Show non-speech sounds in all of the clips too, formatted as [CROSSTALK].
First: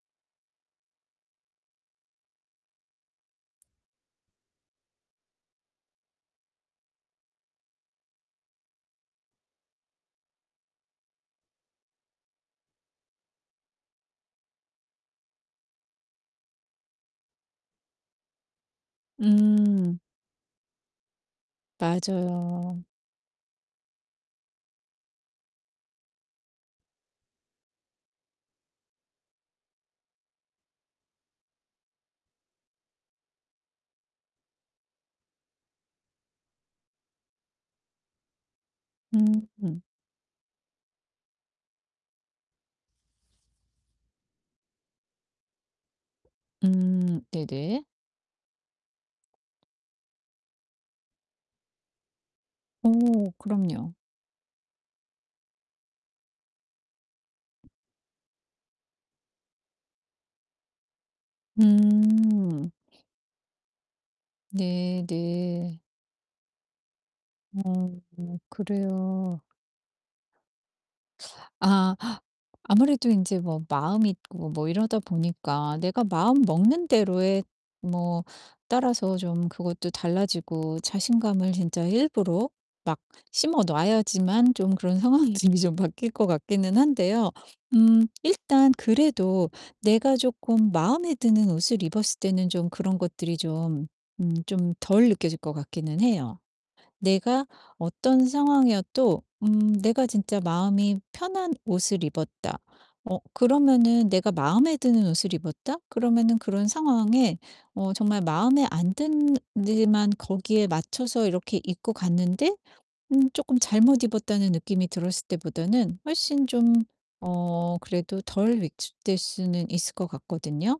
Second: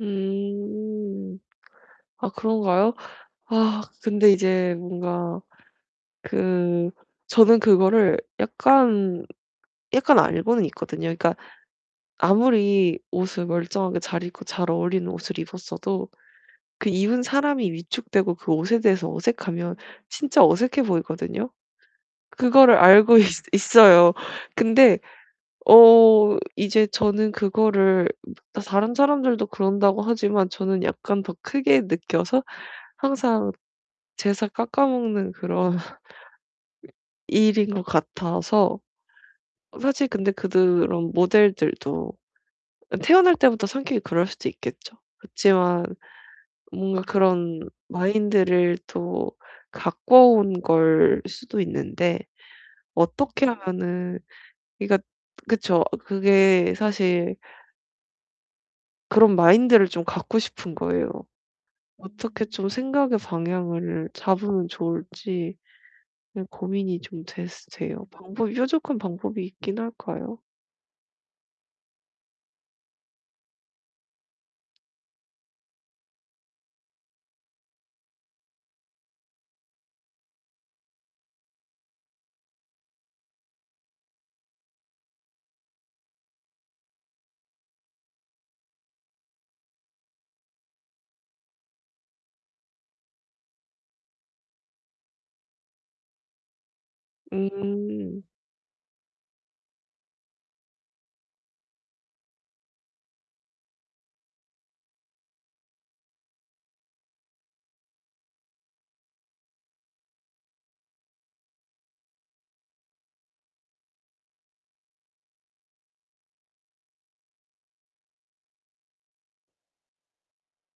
음. 아 그런가요? 아 근데 이제 뭔가 그 저는 그거를 약간 약간 알고는 있거든요. 그러니까 아무리 옷을 멀쩡하게 잘 입고 잘 어울리는 옷을 입었어도 그 입은 사람이 위축되고 그 옷에 대해서 어색하면 음. 진짜 어색해 보이거든요. 그거를 맞아요. 알고 있 있어요. 근데 어 이제 저는 그거를 다 다른 사람들도 그런다고 하지만 저는 약간 더 크게 느껴서 항상 제 살 깎아먹는 그런 [LAUGHS] 이 일인 것 같아서 어 음. 사실 근데 그드 런 모델들도 태어날 때부터 성격이 그럴 수도 있겠죠. 그치만 뭔가 음 그런 네네. 마인드를 또 가꿔온 걸 수도 있는데 오 어떻게 그럼요. 하면은 그러니까 그쵸. 그게 사실 그런 마인드를 좀 갖고 싶은 거에요. 어떻게 좀 음. [SNIFFS] 생각의 방향을 잡으면 네. 좋을지 네. 예 고민이 좀 됐 어. 돼요. 어 방법이 뾰족한 그래요. 방법이 있기는 할까요? 아. 아무래도 인제 뭐 마음이 있고 뭐 이러다 보니까 내가 마음 먹는 대로의 뭐 따라서 좀 그것도 달라지고 자신감을 진짜 일부러 막 심어 놔야지만 좀 그런 상황이 좀 이 좀 바뀔 것 같기는 한데요. 음 일단 그래도 내가 쪼끔 마음에 드는 옷을 입었을 때는 좀 그런 것들이 좀 음 좀 덜 느껴질 것 같기는 해요. 내가 음. 어떤 상황이어도 음 '내가 진짜 마음이 편한 옷을 입었다.' 어 그러면은 '내가 마음에 드는 옷을 입었다.' 그러면은 그런 상황에 어 정말 마음에 안 드는 데만 거기에 맞춰서 이렇게 입고 갔는데 음 쪼끔 '잘못 입었다.'는 느낌이 들었을 때보다는 훨씬 좀 어 그래도 덜 위축될 수는 있을 것 같거든요?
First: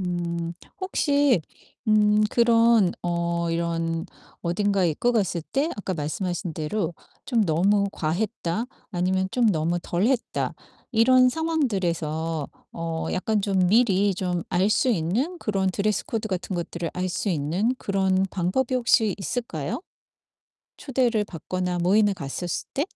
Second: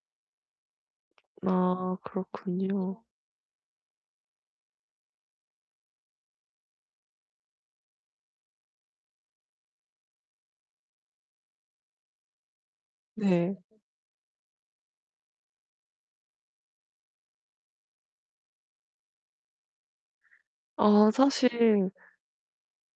음 혹시 아 음 그런 그렇군요. 어 이런 어딘가에 입고 갔을 때 아까 말씀하신 대로 좀 '너무 과했다.' 아니면 좀 '너무 덜했다.' 이런 상황들에서 어 약간 네. 좀 미리 좀 알 수 있는 그런 드레스 코드 같은 것들을 알 수 있는 그런 방법이 혹시 있을까요, 아 초대를 받거나 사실 모임에 갔었을 때?